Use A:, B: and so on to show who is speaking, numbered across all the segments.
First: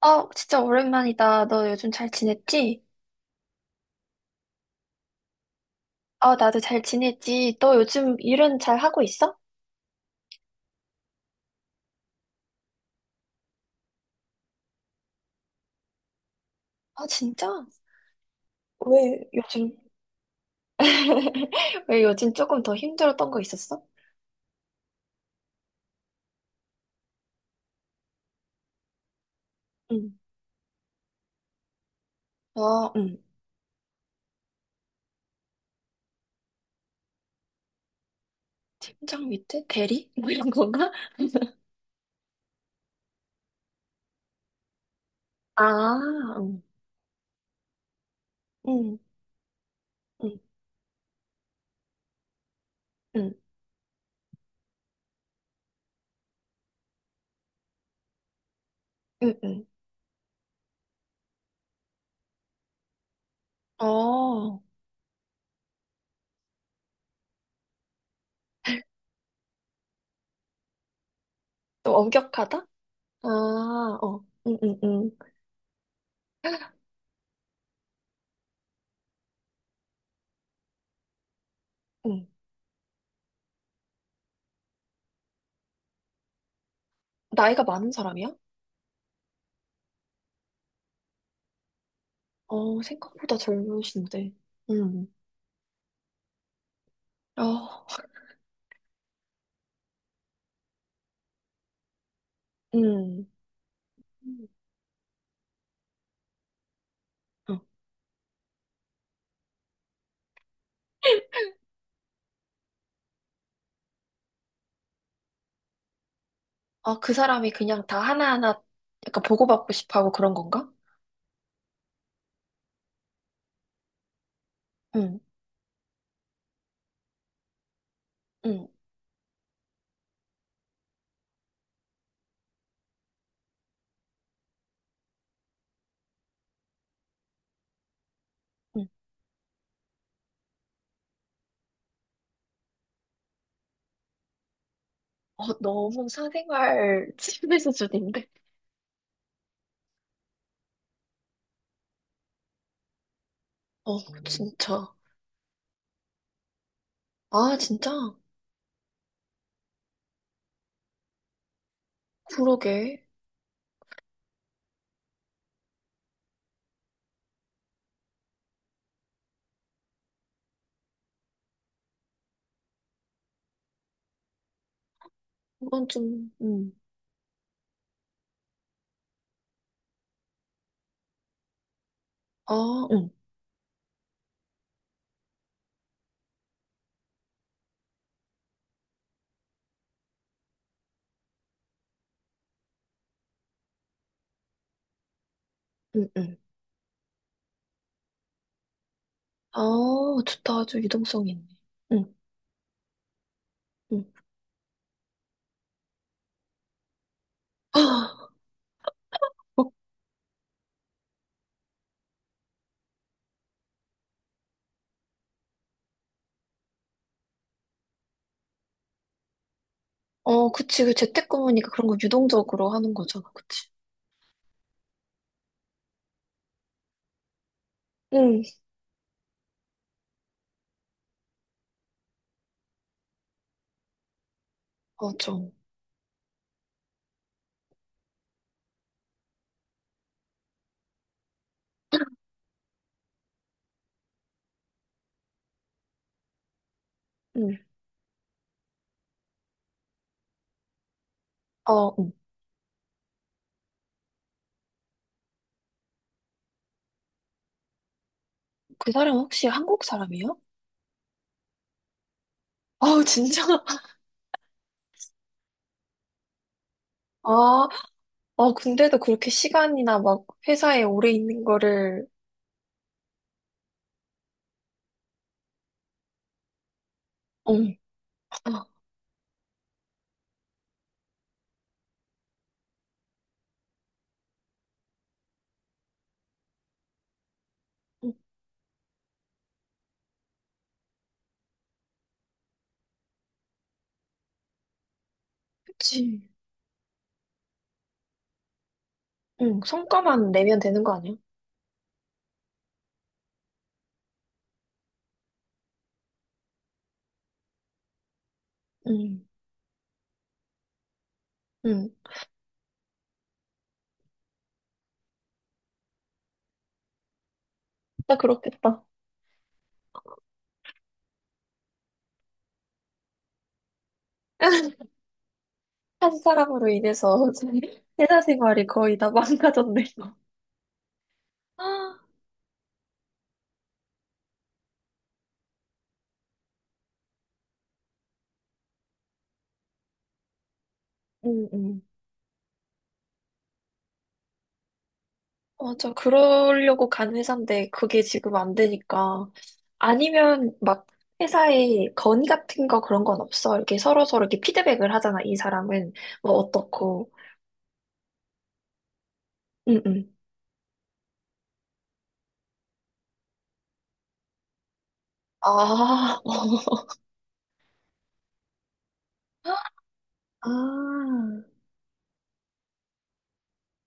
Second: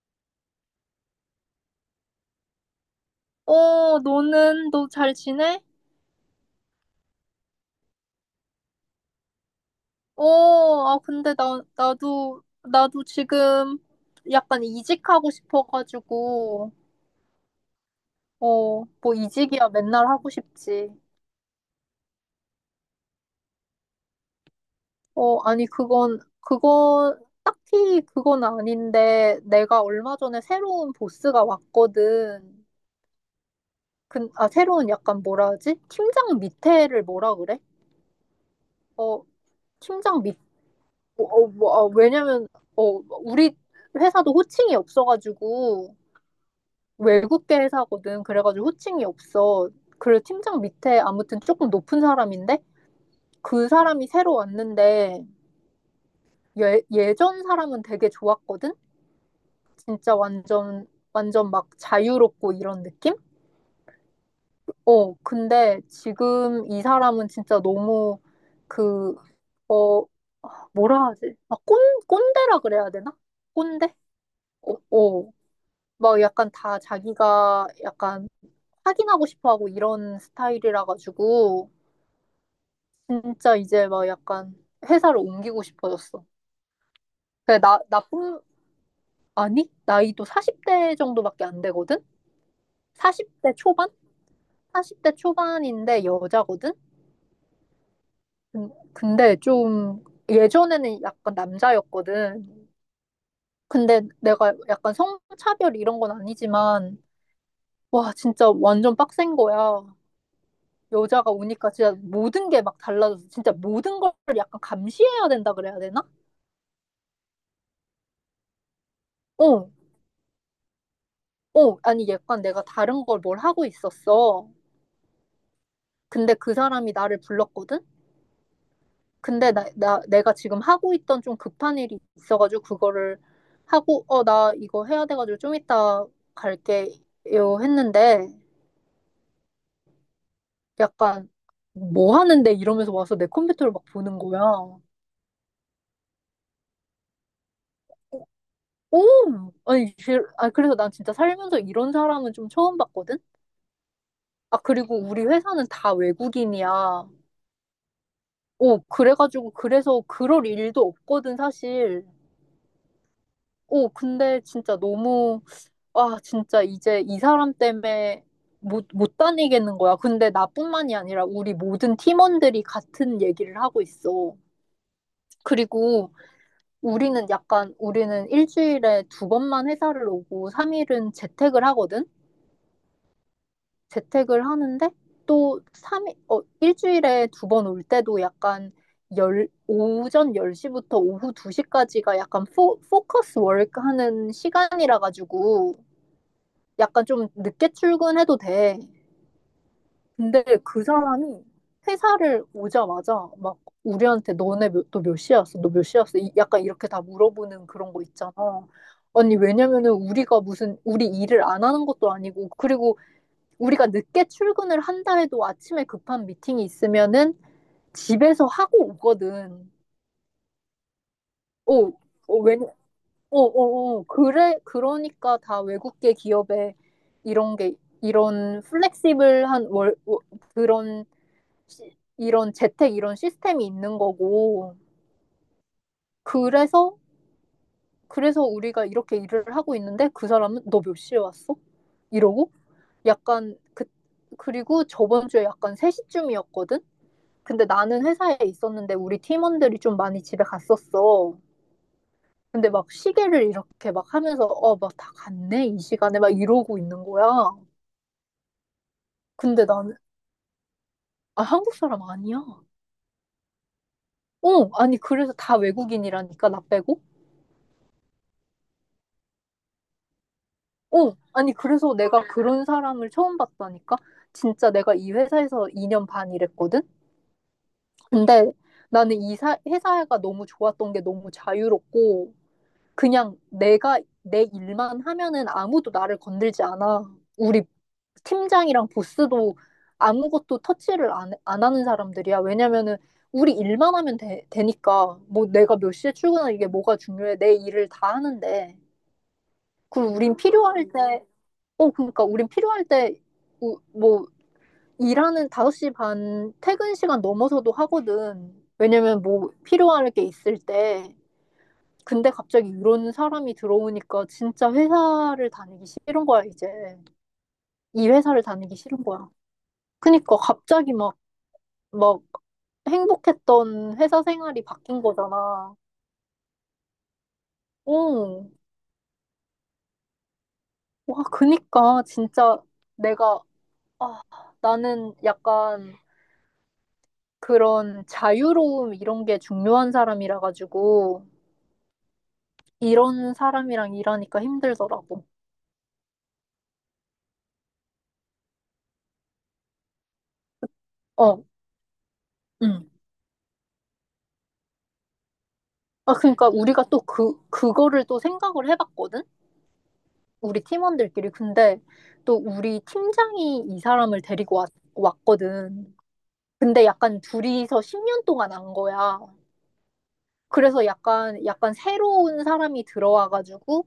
A: 어, 진짜 오랜만이다. 너 요즘 잘 지냈지?
B: 어, 너 잘 지내?
A: 어, 나도 잘 지냈지. 너 요즘 일은 잘 하고 있어?
B: 어, 아, 근데 나도 지금 약간 이직하고 싶어가지고,
A: 아, 진짜?
B: 어, 뭐
A: 왜
B: 이직이야
A: 요즘,
B: 맨날 하고 싶지.
A: 왜 요즘 조금 더 힘들었던 거 있었어?
B: 어, 아니, 딱히 그건 아닌데, 내가
A: 응.
B: 얼마 전에 새로운 보스가 왔거든.
A: 어, 응.
B: 아, 새로운 약간 뭐라 하지? 팀장 밑에를 뭐라 그래? 어,
A: 현장 밑에? 대리?
B: 팀장
A: 뭐
B: 밑,
A: 이런 건가?
B: 어, 어, 뭐, 어, 왜냐면, 어, 우리 회사도 호칭이 없어가지고,
A: 아, 응.
B: 외국계 회사거든. 그래가지고
A: 응,
B: 호칭이 없어. 그래
A: 응,
B: 팀장 밑에 아무튼 조금 높은 사람인데
A: 응,
B: 그 사람이 새로 왔는데 예, 예전 사람은 되게 좋았거든.
A: 응, 응.
B: 진짜 완전 완전 막 자유롭고 이런 느낌?
A: 어,
B: 근데 지금 이 사람은 진짜 너무 그, 어, 뭐라 하지? 막
A: 좀 엄격하다?
B: 꼰대라 그래야 되나?
A: 아,
B: 꼰대?
A: 어, 응,
B: 어,
A: 응, 응,
B: 어. 막 약간 다 자기가 약간 확인하고 싶어 하고 이런 스타일이라 가지고
A: 응.
B: 진짜 이제 막 약간 회사를 옮기고 싶어졌어. 그래,
A: 나이가 많은 사람이야?
B: 아니, 나이도 40대 정도밖에 안 되거든?
A: 어, 생각보다
B: 40대 초반?
A: 젊으신데. 응.
B: 40대 초반인데 여자거든?
A: 어,
B: 근데 좀 예전에는 약간 남자였거든.
A: 응.
B: 근데 내가 약간 성차별 이런 건 아니지만,
A: 어.
B: 와, 진짜 완전 빡센 거야. 여자가 오니까 진짜 모든 게 막 달라져서 진짜 모든 걸 약간 감시해야 된다 그래야 되나?
A: 아, 그 사람이 그냥 다 하나하나 약간
B: 어,
A: 보고받고 싶어 하고 그런 건가?
B: 어, 아니, 약간 내가 다른 걸 뭘 하고 있었어.
A: 응,
B: 근데 그 사람이 나를 불렀거든?
A: 응,
B: 근데 내가 지금 하고 있던 좀 급한 일이 있어가지고 그거를 하고, 나 이거 해야 돼가지고 좀 이따 갈게요 했는데
A: 응.
B: 약간 뭐 하는데 이러면서 와서 내 컴퓨터를 막 보는 거야.
A: 어, 너무 사생활 침해 수준인데?
B: 오! 아니, 그래서 난 진짜 살면서 이런 사람은 좀 처음 봤거든?
A: 어,
B: 아,
A: 진짜.
B: 그리고 우리 회사는 다 외국인이야.
A: 아, 진짜?
B: 오, 그래서 그럴 일도 없거든, 사실.
A: 그러게.
B: 오, 근데 진짜 너무, 아, 진짜 이제 이 사람 때문에 못 다니겠는 거야. 근데 나뿐만이 아니라 우리 모든 팀원들이 같은 얘기를 하고 있어.
A: 이건
B: 그리고
A: 좀, 응.
B: 우리는 일주일에 두 번만 회사를 오고, 3일은 재택을 하거든?
A: 아, 응,
B: 재택을 하는데 또 3일 일주일에 두 번 올 때도 약간 오전 10시부터 오후 2시까지가 약간 포커스 워크 하는 시간이라 가지고
A: 응, 응.
B: 약간 좀 늦게 출근해도 돼.
A: 아,
B: 근데
A: 좋다. 아주
B: 그
A: 유동성이
B: 사람이
A: 있네. 응,
B: 회사를 오자마자 막
A: 응.
B: 우리한테 너네 몇, 너몇 시였어? 너 몇 시였어? 약간 이렇게 다 물어보는
A: 아,
B: 그런 거 있잖아. 아니,
A: 어,
B: 왜냐면은 우리 일을 안 하는 것도 아니고, 그리고 우리가 늦게 출근을 한다 해도 아침에 급한 미팅이 있으면은 집에서 하고 오거든.
A: 어, 그치. 그 재택근무니까
B: 어,
A: 그런 거
B: 어,
A: 유동적으로 하는 거잖아. 그치?
B: 그래, 그러니까 다 외국계 기업에 이런 게,
A: 응,
B: 이런 플렉시블한 그런, 이런 재택 이런 시스템이 있는 거고.
A: 맞아.
B: 그래서, 그래서 우리가 이렇게 일을 하고 있는데 그 사람은 너 몇 시에 왔어? 이러고 약간 그리고 저번 주에 약간 3시쯤이었거든?
A: 응.
B: 근데 나는 회사에 있었는데 우리 팀원들이 좀 많이 집에 갔었어.
A: 어, 응.
B: 근데 막 시계를 이렇게 막 하면서 막 다 갔네 이 시간에 막 이러고 있는 거야.
A: 그 사람 혹시
B: 근데
A: 한국
B: 나는
A: 사람이에요?
B: 아, 한국 사람 아니야.
A: 아, 진짜?
B: 어, 아니 그래서 다 외국인이라니까 나 빼고.
A: 아, 어, 근데도 그렇게 시간이나 막 회사에 오래
B: 어,
A: 있는
B: 아니 그래서
A: 거를,
B: 내가 그런 사람을 처음 봤다니까. 진짜 내가 이 회사에서 2년 반 일했거든.
A: 응,
B: 근데
A: 아,
B: 나는 회사가 너무 좋았던 게 너무 자유롭고 그냥 내가 내 일만 하면은 아무도 나를 건들지 않아. 우리
A: 응,
B: 팀장이랑 보스도 아무것도 터치를 안 하는 사람들이야. 왜냐면은 우리 일만 하면 되니까 뭐 내가 몇 시에
A: 그치.
B: 출근하 이게 뭐가 중요해. 내 일을 다 하는데.
A: 응,
B: 그리고
A: 성과만
B: 우린
A: 내면 되는
B: 필요할
A: 거 아니야?
B: 때, 어, 그러니까 우린 필요할 때, 우- 뭐, 일하는 5시 반 퇴근 시간 넘어서도 하거든.
A: 응.
B: 왜냐면 뭐 필요할 게 있을 때.
A: 응,
B: 근데 갑자기 이런 사람이 들어오니까 진짜 회사를 다니기 싫은 거야, 이제. 이
A: 진짜
B: 회사를 다니기
A: 그렇겠다.
B: 싫은 거야. 그니까 갑자기 막 행복했던 회사 생활이 바뀐 거잖아.
A: 한 사람으로 인해서 회사
B: 어,
A: 생활이 거의 다 망가졌네, 이거.
B: 와,
A: 아,
B: 그니까 진짜 내가, 아, 나는 약간 그런 자유로움 이런 게 중요한 사람이라 가지고
A: 응, 응.
B: 이런 사람이랑 일하니까 힘들더라고.
A: 맞아. 그러려고 간 회사인데 그게 지금 안 되니까. 아니면 막
B: 어,
A: 회사에 건의 같은 거
B: 응.
A: 그런 건 없어? 이렇게 서로서로 이렇게 피드백을 하잖아, 이 사람은.
B: 아,
A: 뭐
B: 그러니까 우리가 또
A: 어떻고.
B: 그거를 또 생각을 해봤거든?
A: 응, 응.
B: 우리 팀원들끼리. 근데 또 우리 팀장이 이 사람을 데리고 왔거든.
A: 아,
B: 근데 약간 둘이서 10년 동안 안 거야. 그래서
A: 아,
B: 약간 새로운 사람이 들어와가지고,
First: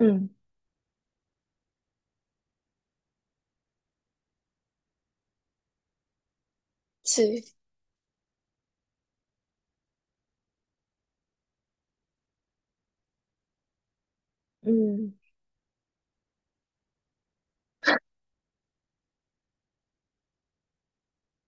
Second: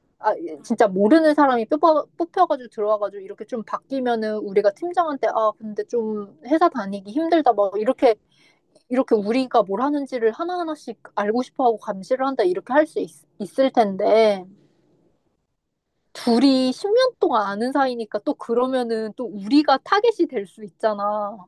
A: 응,
B: 아, 진짜 모르는 사람이 뽑혀가지고 들어와가지고 이렇게 좀 바뀌면은 우리가 팀장한테, 아, 근데 좀 회사 다니기 힘들다.
A: 그치.
B: 막 이렇게 우리가 뭘 하는지를 하나하나씩 알고 싶어 하고 감시를 한다. 이렇게 할 수 있을 텐데.
A: 응,
B: 둘이 10년 동안 아는 사이니까 또 그러면은 또 우리가 타겟이 될 수 있잖아.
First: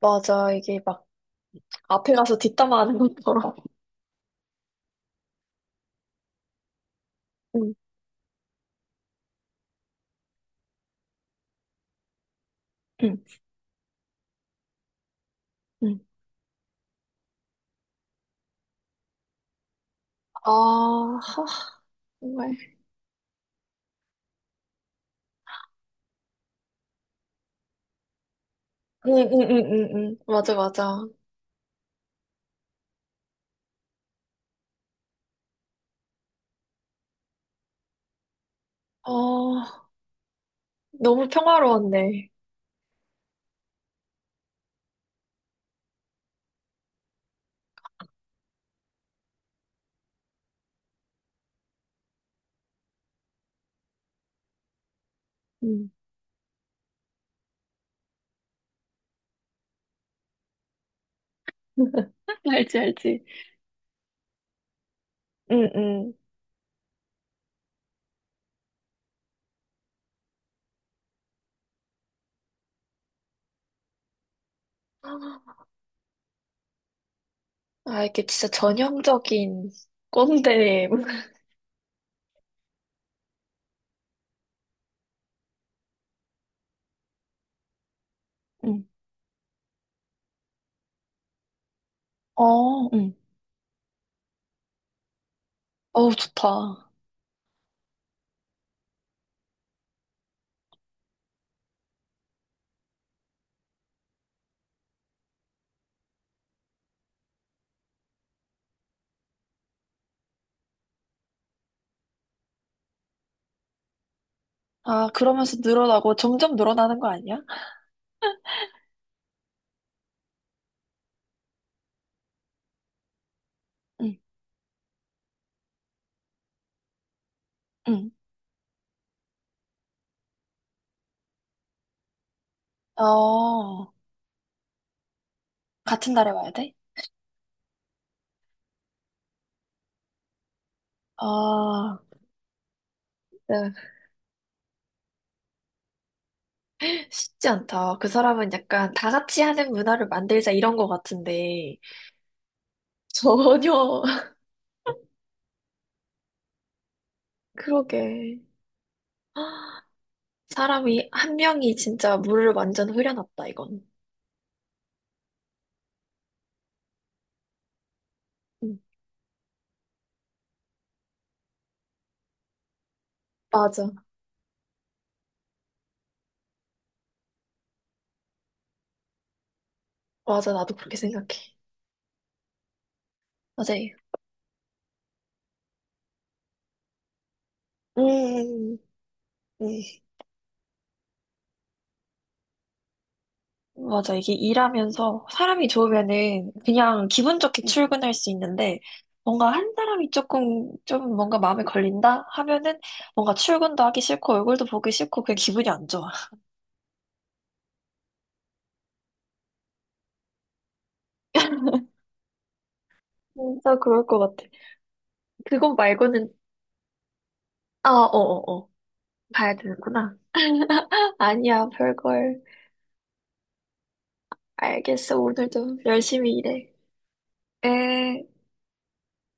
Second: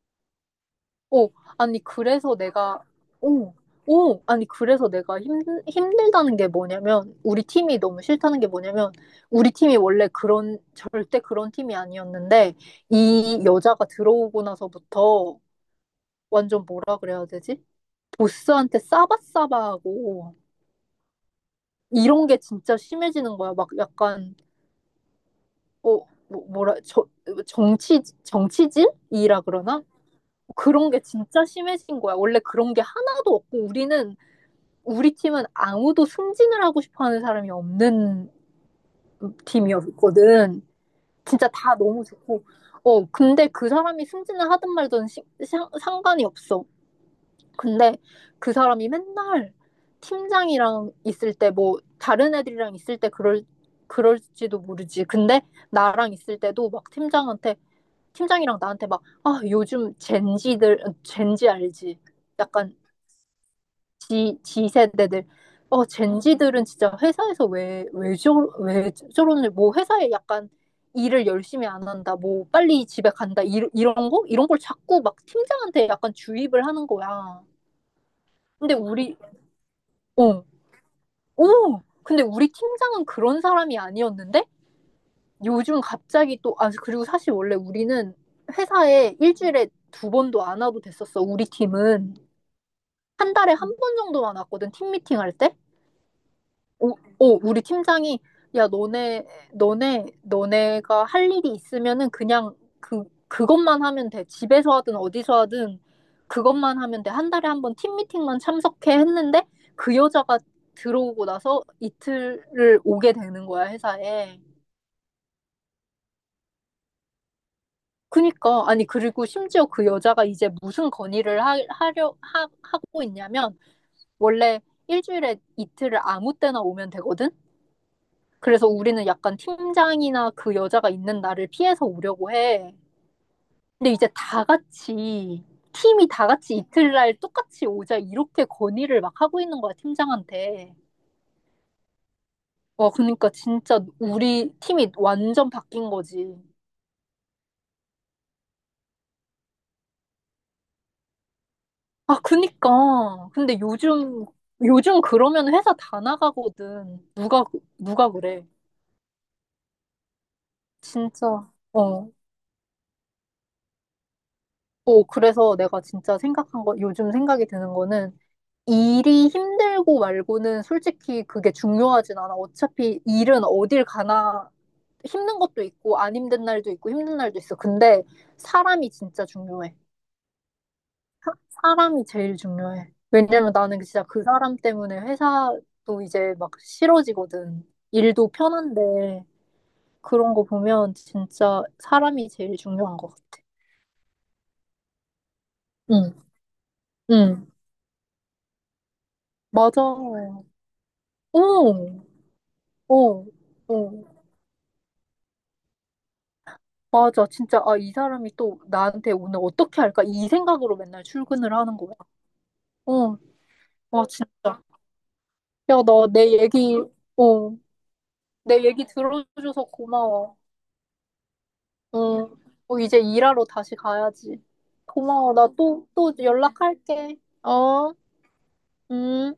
A: 맞아. 이게 막
B: 어, 아니,
A: 앞에 가서
B: 그래서 내가,
A: 뒷담화하는 것처럼.
B: 어, 어, 아니, 그래서 내가 힘들다는 게 뭐냐면, 우리
A: 응,
B: 팀이 너무 싫다는 게 뭐냐면, 우리 팀이 원래 그런, 절대 그런 팀이 아니었는데,
A: 응,
B: 이 여자가 들어오고 나서부터
A: 응.
B: 완전 뭐라 그래야 되지? 보스한테 싸바싸바하고,
A: 아, 하,
B: 이런 게
A: 정말.
B: 진짜 심해지는 거야. 막 약간, 어, 뭐, 뭐라, 저, 정치,
A: 응, 응,
B: 정치질이라
A: 응,
B: 그러나?
A: 응, 응. 맞아,
B: 그런 게
A: 맞아.
B: 진짜 심해진 거야. 원래 그런 게 하나도 없고, 우리 팀은 아무도 승진을 하고 싶어 하는 사람이 없는
A: 아,
B: 팀이었거든.
A: 너무
B: 진짜 다 너무
A: 평화로웠네.
B: 좋고. 어, 근데 그 사람이 승진을 하든 말든 상관이 없어. 근데 그 사람이 맨날 팀장이랑 있을 때, 뭐, 다른 애들이랑 있을 때 그럴지도 모르지. 근데
A: 응.
B: 나랑 있을 때도 막 팀장한테 팀장이랑 나한테 막, 아, 요즘 젠지들, 젠지 알지? 약간
A: 알지, 알지.
B: 지세대들.
A: 응,
B: 어,
A: 응.
B: 젠지들은 진짜 회사에서 왜 저러는지, 뭐 회사에 약간 일을 열심히 안 한다, 뭐 빨리 집에 간다, 이런 거? 이런 걸 자꾸 막 팀장한테 약간 주입을 하는 거야.
A: 아, 이게 진짜
B: 근데 우리,
A: 전형적인
B: 어,
A: 꼰대.
B: 오! 근데 우리 팀장은 그런 사람이 아니었는데, 요즘 갑자기 또, 아, 그리고 사실 원래 우리는
A: 응.
B: 회사에 일주일에 두 번도 안 와도 됐었어, 우리 팀은.
A: 어, 응.
B: 한 달에 한 번 정도만 왔거든, 팀 미팅할 때.
A: 어우, 좋다.
B: 오, 오, 우리 팀장이, 야, 너네가 할 일이 있으면은 그냥 그것만 하면 돼. 집에서 하든 어디서 하든 그것만 하면 돼. 한 달에 한 번 팀 미팅만 참석해 했는데 그 여자가 들어오고 나서 이틀을 오게 되는 거야, 회사에.
A: 아, 그러면서 늘어나고 점점 늘어나는 거 아니야?
B: 그니까, 아니, 그리고 심지어 그 여자가 이제 무슨 건의를 하고 있냐면,
A: 응,
B: 원래 일주일에 이틀을 아무 때나 오면 되거든?
A: 응.
B: 그래서 우리는 약간 팀장이나 그 여자가 있는 날을 피해서 오려고 해.
A: 어.
B: 근데 이제 팀이
A: 같은
B: 다
A: 달에 와야
B: 같이
A: 돼?
B: 이틀날 똑같이 오자, 이렇게 건의를 막 하고 있는 거야, 팀장한테.
A: 아,
B: 와, 그니까
A: 네.
B: 진짜 우리 팀이 완전 바뀐 거지.
A: 쉽지 않다. 그 사람은 약간 다 같이 하는 문화를 만들자 이런 거 같은데,
B: 아, 그니까. 근데
A: 전혀.
B: 요즘, 요즘 그러면 회사 다 나가거든. 누가
A: 그러게.
B: 그래.
A: 사람이, 한
B: 진짜.
A: 명이
B: 어.
A: 진짜 물을 완전 흐려놨다, 이건.
B: 어, 그래서 내가 진짜 생각한 거, 요즘 생각이 드는 거는
A: 음,
B: 일이 힘들고 말고는 솔직히 그게 중요하진 않아. 어차피 일은 어딜
A: 맞아.
B: 가나 힘든 것도 있고 안 힘든 날도 있고 힘든 날도 있어. 근데 사람이 진짜 중요해.
A: 맞아, 나도 그렇게 생각해.
B: 사람이 제일 중요해. 왜냐면 나는
A: 맞아요.
B: 진짜 그 사람 때문에 회사도 이제 막 싫어지거든. 일도
A: 음,
B: 편한데
A: 음.
B: 그런 거 보면 진짜 사람이 제일 중요한 것 같아.
A: 맞아. 이게 일하면서 사람이
B: 응,
A: 좋으면은 그냥 기분
B: 응,
A: 좋게, 응, 출근할 수 있는데 뭔가 한
B: 맞아.
A: 사람이
B: 어,
A: 조금 좀 뭔가
B: 어,
A: 마음에 걸린다 하면은
B: 어,
A: 뭔가 출근도 하기 싫고 얼굴도 보기 싫고 그냥 기분이 안 좋아.
B: 맞아. 진짜, 아, 이 사람이 또 나한테 오늘 어떻게 할까? 이 생각으로 맨날 출근을 하는 거야. 어,
A: 진짜
B: 와,
A: 그럴 것 같아.
B: 진짜.
A: 그거
B: 야, 너
A: 말고는
B: 내 얘기, 어,
A: 아, 어, 어,
B: 내
A: 어.
B: 얘기
A: 봐야
B: 들어줘서
A: 되는구나.
B: 고마워.
A: 아니야,
B: 응.
A: 별걸.
B: 어, 이제 일하러 다시 가야지.
A: 알겠어.
B: 고마워. 나
A: 오늘도
B: 또
A: 열심히 일해.
B: 연락할게. 어,
A: 에.
B: 음.